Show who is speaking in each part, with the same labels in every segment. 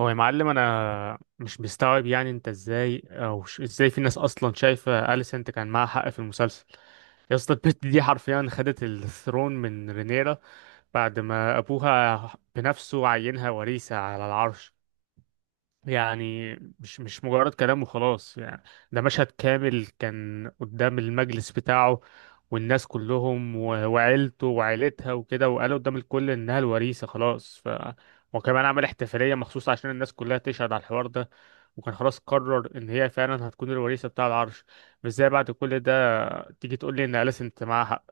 Speaker 1: هو يا معلم انا مش مستوعب يعني انت ازاي او ازاي في ناس اصلا شايفه اليسنت كان معاها حق في المسلسل. يا اسطى البت دي حرفيا خدت الثرون من رينيرا بعد ما ابوها بنفسه عينها وريثة على العرش. يعني مش مجرد كلام وخلاص يعني، ده مشهد كامل كان قدام المجلس بتاعه والناس كلهم وعيلته وعيلتها وكده، وقالوا قدام الكل انها الوريثة خلاص، ف وكمان عمل احتفالية مخصوص عشان الناس كلها تشهد على الحوار ده، وكان خلاص قرر ان هي فعلا هتكون الوريثة بتاع العرش. مش زي بعد كل ده تيجي تقول لي ان أليس انت معاها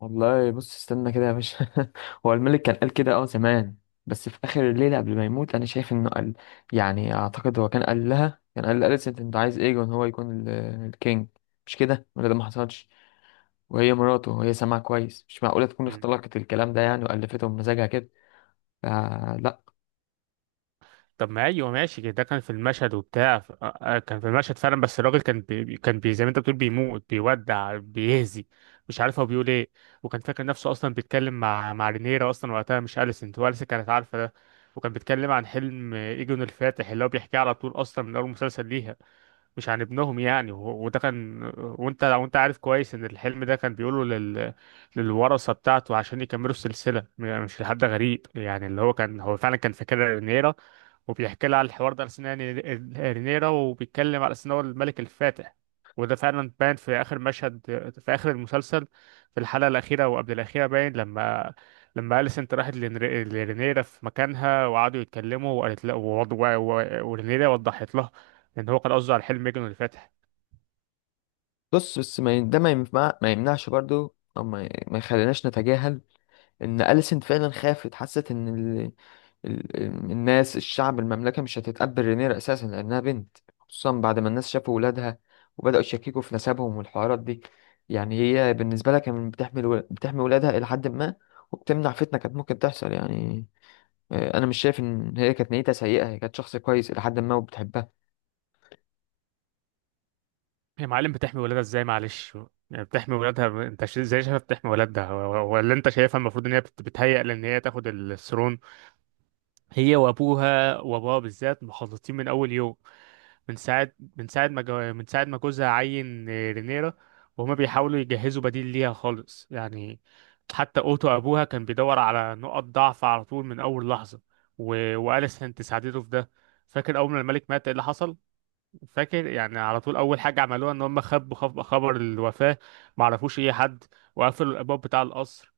Speaker 2: والله بص استنى كده يا باشا. هو الملك كان قال كده اه زمان، بس في اخر الليله قبل ما يموت انا شايف انه قال. يعني اعتقد هو كان قال لها، كان قال لأليسنت انت عايز ايه، ان هو يكون الكينج. مش كده؟ ولا ده ما حصلش؟ وهي مراته وهي سامعه كويس، مش معقوله تكون
Speaker 1: حق.
Speaker 2: اختلقت الكلام ده يعني والفته بمزاجها كده. فلا.
Speaker 1: طب ما ايوه ماشي كده، ده كان في المشهد وبتاع كان في المشهد فعلا، بس الراجل كان بي زي ما انت بتقول بيموت بيودع بيهزي، مش عارف هو بيقول ايه. وكان فاكر نفسه اصلا بيتكلم مع رينيرا اصلا وقتها مش اليسنت، واليسنت كانت عارفه ده. وكان بيتكلم عن حلم ايجون الفاتح اللي هو بيحكيه على طول اصلا من اول مسلسل ليها، مش عن ابنهم يعني، وده كان وانت عارف كويس ان الحلم ده كان بيقوله لل للورثه بتاعته عشان يكملوا السلسله، مش لحد غريب يعني، اللي هو كان هو فعلا كان فاكرها رينيرا وبيحكي لها على الحوار ده على سنة يعني رينيرا، وبيتكلم على سنة هو الملك الفاتح. وده فعلا باين في آخر مشهد، في آخر المسلسل، في الحلقة الأخيرة وقبل الأخيرة، باين لما أليسنت راحت لرينيرا في مكانها وقعدوا يتكلموا وقالت لها ورينيرا وضحت لها إن هو كان قصده على الحلم مجنون الفاتح.
Speaker 2: بص بس ما ي- ده ما ينفع، ما يمنعش برضو او ما يخليناش نتجاهل ان أليسنت فعلا خافت، حست ان ال... الناس، الشعب، المملكة مش هتتقبل رينير اساسا لانها بنت، خصوصا بعد ما الناس شافوا ولادها وبدأوا يشككوا في نسبهم والحوارات دي. يعني هي بالنسبة لها كانت بتحمي ولادها الى حد ما، وبتمنع فتنة كانت ممكن تحصل يعني. انا مش شايف ان هي كانت نيتها سيئة، هي كانت شخص كويس الى حد ما وبتحبها.
Speaker 1: يا معلم بتحمي ولادها إزاي معلش؟ يعني بتحمي ولادها انت ازاي شايفها بتحمي ولادها ولا انت شايفها المفروض ان هي بتهيأ لان هي تاخد الثرون. هي وابوها، وابوها بالذات مخلطين من اول يوم، من ساعه من ساعه ما جو... من ساعه ما جوزها عين رينيرا، وهما بيحاولوا يجهزوا بديل ليها خالص يعني. حتى اوتو ابوها كان بيدور على نقط ضعف على طول من اول لحظه، واليسنت ساعدته في ده. فاكر اول ما الملك مات ايه اللي حصل؟ فاكر يعني، على طول اول حاجه عملوها ان هم خبر الوفاه، ما عرفوش اي حد، وقفلوا الابواب بتاع القصر،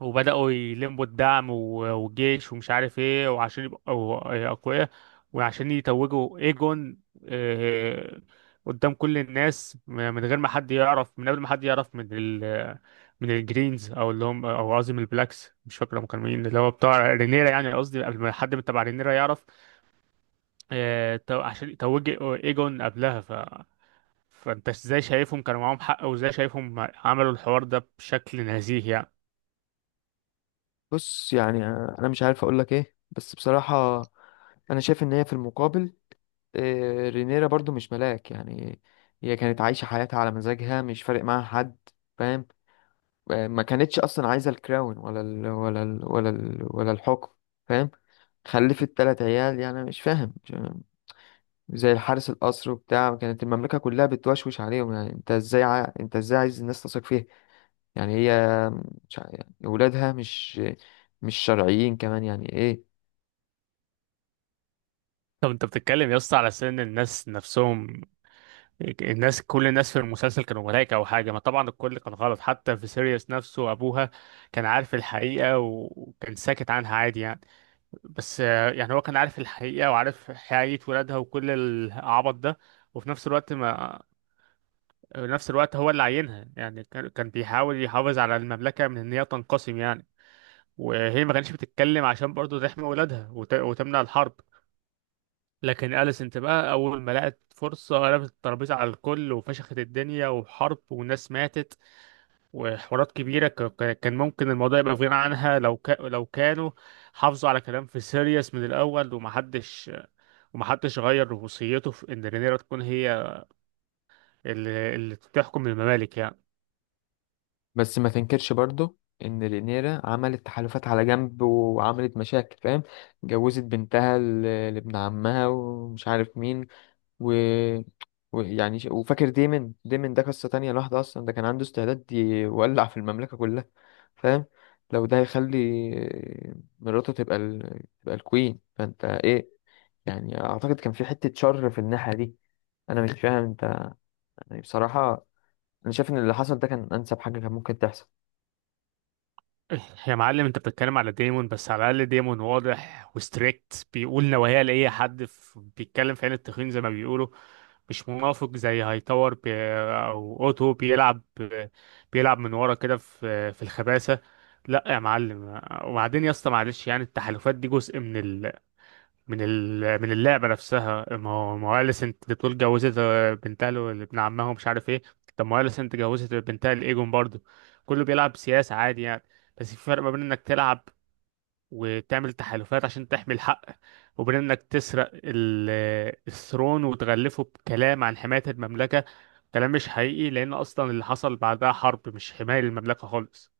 Speaker 1: وبدأوا يلموا الدعم والجيش ومش عارف ايه، وعشان يبقوا أقوياء وعشان يتوجوا ايجون، آه، قدام كل الناس من غير ما حد يعرف، من قبل ما حد يعرف من ال من الجرينز او اللي هم، او قصدي من البلاكس، مش فاكر هم كانوا مين، اللي هو بتاع رينيرا يعني، قصدي قبل ما حد من تبع رينيرا يعرف، عشان يتوج ايجون قبلها، ف فانت ازاي شايفهم كانوا معاهم حق، وازاي شايفهم عملوا الحوار ده بشكل نزيه يعني؟
Speaker 2: بص يعني، انا مش عارف اقول لك ايه بس بصراحة، انا شايف ان هي في المقابل، رينيرا برضو مش ملاك يعني. هي كانت عايشة حياتها على مزاجها، مش فارق معاها حد. فاهم؟ ما كانتش أصلا عايزة الكراون ولا الحكم. فاهم؟ خلفت تلات عيال، يعني مش فاهم زي الحارس القصر وبتاع، كانت المملكة كلها بتوشوش عليهم. يعني انت ازاي عايز الناس تثق فيها؟ يعني هي مش ع- يعني ولادها مش مش شرعيين كمان، يعني ايه؟
Speaker 1: طب انت بتتكلم يا اسطى على سن الناس نفسهم. الناس، كل الناس في المسلسل كانوا ملايكة او حاجة؟ ما طبعا الكل كان غلط، حتى في سيريوس نفسه ابوها كان عارف الحقيقة وكان ساكت عنها عادي يعني. بس يعني هو كان عارف الحقيقة وعارف حقيقة ولادها وكل العبط ده، وفي نفس الوقت ما في نفس الوقت هو اللي عينها يعني، كان بيحاول يحافظ على المملكة من ان هي تنقسم يعني، وهي ما كانتش بتتكلم عشان برضه تحمي ولادها وتمنع الحرب. لكن أليسنت بقى أول ما لقت فرصة قلبت الترابيزة على الكل وفشخت الدنيا، وحرب وناس ماتت وحوارات كبيرة، كان ممكن الموضوع يبقى في غنى عنها لو لو كانوا حافظوا على كلام في سيريوس من الأول، ومحدش غير وصيته في إن رينيرا تكون هي اللي تحكم الممالك يعني.
Speaker 2: بس ما تنكرش برضو ان رينيرا عملت تحالفات على جنب وعملت مشاكل، فاهم؟ جوزت بنتها لابن عمها ومش عارف مين، و ويعني وفاكر ديمن، ديمن ده قصة تانية لوحده اصلا، ده كان عنده استعداد يولع في المملكة كلها. فاهم؟ لو ده هيخلي مراته تبقى تبقى الكوين، فانت ايه؟ يعني اعتقد كان في حتة شر في الناحية دي. انا مش فاهم انت، يعني بصراحة، انا شايف ان اللي حصل ده كان انسب حاجة كان ممكن تحصل.
Speaker 1: يا معلم انت بتتكلم على ديمون، بس على الاقل ديمون واضح وستريكت بيقول نوايا لاي حد، في بيتكلم في عين التخين زي ما بيقولوا، مش منافق زي هايتاور بي او اوتو، بيلعب من ورا كده في الخباثه. لا يا معلم، وبعدين يا اسطى معلش يعني، التحالفات دي جزء من ال من اللعبة نفسها. ما هو أليسنت اللي بتقول جوزت بنتها ابن عمها ومش عارف ايه، طب ما هو أليسنت جوزت بنتها لإيجون برضه. كله بيلعب سياسة عادي يعني، بس في فرق ما بين إنك تلعب وتعمل تحالفات عشان تحمي الحق، وبين إنك تسرق الثرون وتغلفه بكلام عن حماية المملكة، كلام مش حقيقي، لأن أصلا اللي حصل بعدها حرب مش حماية للمملكة خالص.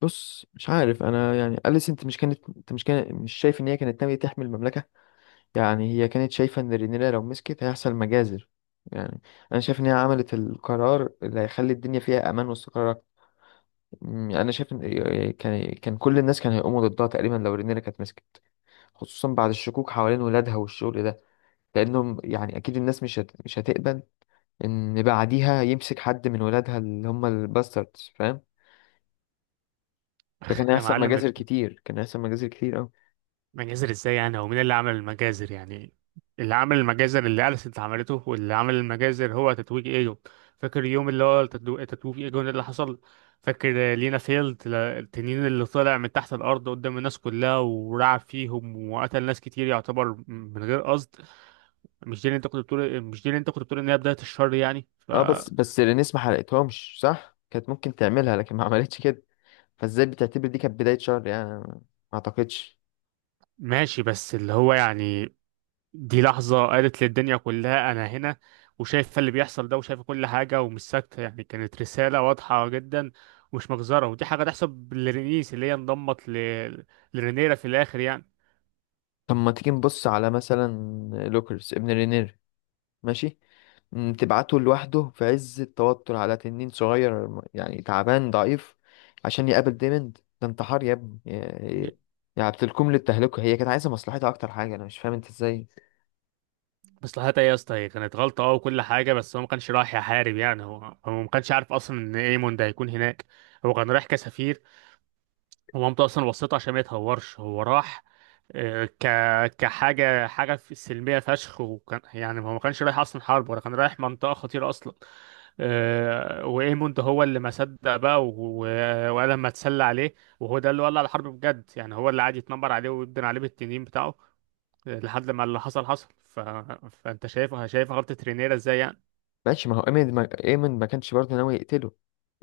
Speaker 2: بص مش عارف انا، يعني اليس انت مش شايف ان هي كانت ناويه تحمي المملكه. يعني هي كانت شايفه ان رينيرا لو مسكت هيحصل مجازر. يعني انا شايف ان هي عملت القرار اللي هيخلي الدنيا فيها امان واستقرار أكتر. انا شايف ان، كان كل الناس كانوا هيقوموا ضدها تقريبا لو رينيرا كانت مسكت، خصوصا بعد الشكوك حوالين ولادها والشغل ده. لانهم يعني اكيد الناس مش هتقبل ان بعديها يمسك حد من ولادها اللي هم الباستردز، فاهم؟ فكان
Speaker 1: يا
Speaker 2: هيحصل
Speaker 1: معلم،
Speaker 2: مجازر كتير، كان هيحصل مجازر كتير أوي.
Speaker 1: مجازر ازاي يعني؟ هو مين اللي عمل المجازر يعني؟ اللي عمل المجازر اللي أليسنت عملته، واللي عمل المجازر هو تتويج ايجو. فاكر اليوم اللي هو تتويج ايجو إيه اللي حصل؟ فاكر لينا فيلد التنين اللي طلع من تحت الأرض قدام الناس كلها ورعب فيهم وقتل ناس كتير، يعتبر من غير قصد. مش دي اللي انت كنت بتقول، مش دي اللي انت كنت بتقول ان هي بداية الشر يعني؟
Speaker 2: اه بس رينيس ما حرقتهمش صح، كانت ممكن تعملها لكن ما عملتش كده. فازاي بتعتبر دي كانت بداية شهر يعني؟ أنا ما اعتقدش.
Speaker 1: فماشي، بس اللي هو يعني دي لحظة قالت للدنيا كلها أنا هنا وشايفة اللي بيحصل ده وشايفة كل حاجة ومش ساكتة يعني، كانت رسالة واضحة جدا ومش مجزرة، ودي حاجة تحسب لرينيس اللي هي انضمت لرينيرا في الآخر يعني.
Speaker 2: طب ما تيجي نبص على مثلا لوكرز ابن رينير، ماشي، تبعته لوحده في عز التوتر على تنين صغير يعني تعبان ضعيف عشان يقابل ديمند، ده انتحار يا ابني يعني بتلكم للتهلكة. هي كانت عايزة مصلحتها أكتر حاجة، أنا مش فاهم أنت إزاي.
Speaker 1: مصلحتها ايه يا اسطى، هي كانت غلطة اه وكل حاجة، بس هو ما كانش رايح يحارب يعني، هو ما كانش عارف أصلا إن ايمون ده هيكون هناك. هو كان رايح كسفير، هو مامته اصلا وصيته عشان ما يتهورش، هو راح آه، ك كحاجه سلميه فشخ، وكان يعني هو ما كانش رايح اصلا حرب، ولا كان رايح منطقه خطيره اصلا. وايموند هو اللي ما صدق بقى وقال لما اتسلى عليه، وهو ده اللي ولع الحرب بجد يعني، هو اللي قعد يتنمر عليه ويبدن عليه بالتنين بتاعه لحد ما اللي حصل حصل، فانت شايف، شايف غلطه رينيرا ازاي يعني؟
Speaker 2: ماشي، ما هو ايمن، ما كانش برضه ناوي يقتله،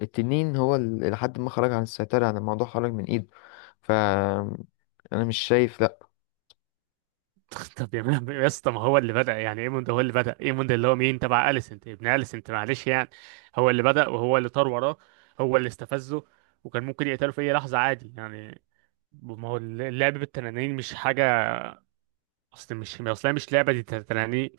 Speaker 2: التنين هو اللي لحد ما خرج عن السيطرة، يعني الموضوع خرج من ايده. ف انا مش شايف، لا.
Speaker 1: طب يا يا اسطى، ما هو اللي بدأ يعني، ايموند هو اللي بدأ، ايموند اللي هو مين، تبع اليسنت، ابن اليسنت معلش يعني، هو اللي بدأ وهو اللي طار وراه، هو اللي استفزه، وكان ممكن يقتله في اي لحظة عادي يعني. ما هو اللعب بالتنانين مش حاجة اصل مش ما اصل هي مش لعبه دي، تنانين.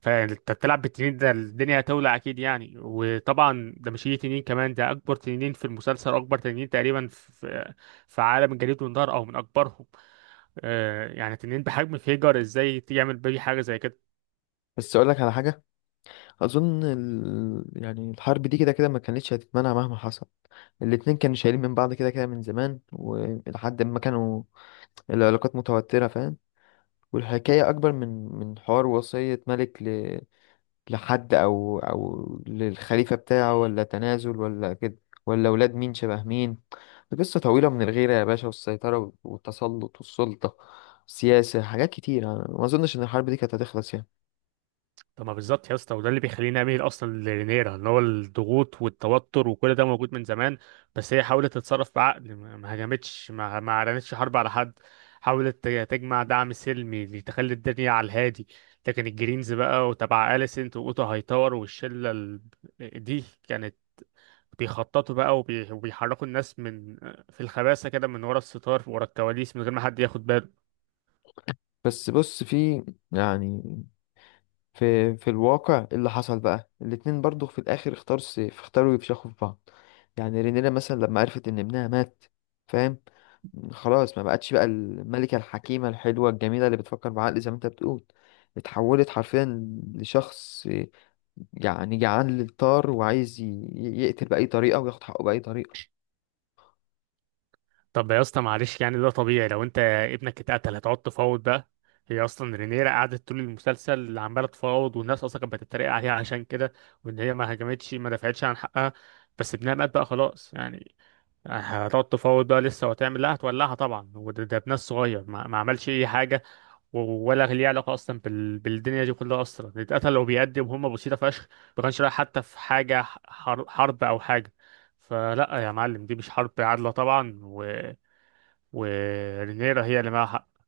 Speaker 1: فانت بتلعب بالتنين ده الدنيا هتولع اكيد يعني، وطبعا ده مش اي تنين كمان، ده اكبر تنين في المسلسل واكبر تنين تقريبا في عالم الجليد والنار او من اكبرهم. آه يعني تنين بحجم فيجر، ازاي يعمل بيه حاجه زي كده؟
Speaker 2: بس اقول لك على حاجة، اظن يعني الحرب دي كده كده ما كانتش هتتمنع مهما حصل. الاتنين كانوا شايلين من بعض كده كده من زمان، ولحد ما كانوا العلاقات متوترة، فاهم؟ والحكاية اكبر من من حوار وصية ملك لحد او للخليفه بتاعه، ولا تنازل ولا كده، ولا اولاد مين شبه مين. قصه طويله من الغيره يا باشا، والسيطره والتسلط والسلطه، سياسه، حاجات كتير. أنا ما اظنش ان الحرب دي كانت هتخلص يعني.
Speaker 1: طب ما بالظبط يا اسطى، وده اللي بيخليني اميل اصلا لرينيرا، ان هو الضغوط والتوتر وكل ده موجود من زمان، بس هي حاولت تتصرف بعقل، ما هجمتش ما اعلنتش حرب على حد، حاولت تجمع دعم سلمي لتخلي الدنيا على الهادي. لكن الجرينز بقى وتبع اليسنت واوتا هايتاور والشله دي كانت بيخططوا بقى وبيحركوا الناس من في الخباثه كده، من ورا الستار ورا الكواليس من غير ما حد ياخد باله.
Speaker 2: بس بص، في يعني، في الواقع إيه اللي حصل بقى؟ الاتنين برضو في الاخر اختار سيف، اختاروا يفشخوا في بعض. يعني رينيرا مثلا لما عرفت ان ابنها مات، فاهم، خلاص ما بقتش بقى الملكة الحكيمة الحلوة الجميلة اللي بتفكر بعقل زي ما انت بتقول، اتحولت حرفيا لشخص يعني جعان للطار وعايز يقتل بأي طريقة وياخد حقه بأي طريقة.
Speaker 1: طب يا اسطى معلش يعني، ده طبيعي لو انت ابنك اتقتل هتقعد تفاوض بقى؟ هي اصلا رينيرا قعدت طول المسلسل عماله تفاوض، والناس اصلا كانت بتتريق عليها عشان كده وان هي ما هجمتش ما دفعتش عن حقها. بس ابنها مات بقى خلاص يعني، هتقعد تفاوض بقى لسه؟ وهتعمل لا، هتولعها طبعا، وده ده ابنها الصغير ما عملش اي حاجه ولا ليه علاقه اصلا بالدنيا دي كلها اصلا، اللي اتقتل وبيقدم هم بسيطه فشخ، ما كانش رايح حتى في حاجه حرب او حاجه. فلا يا معلم، دي مش حرب عادله طبعا، ورينيرا هي اللي معاها.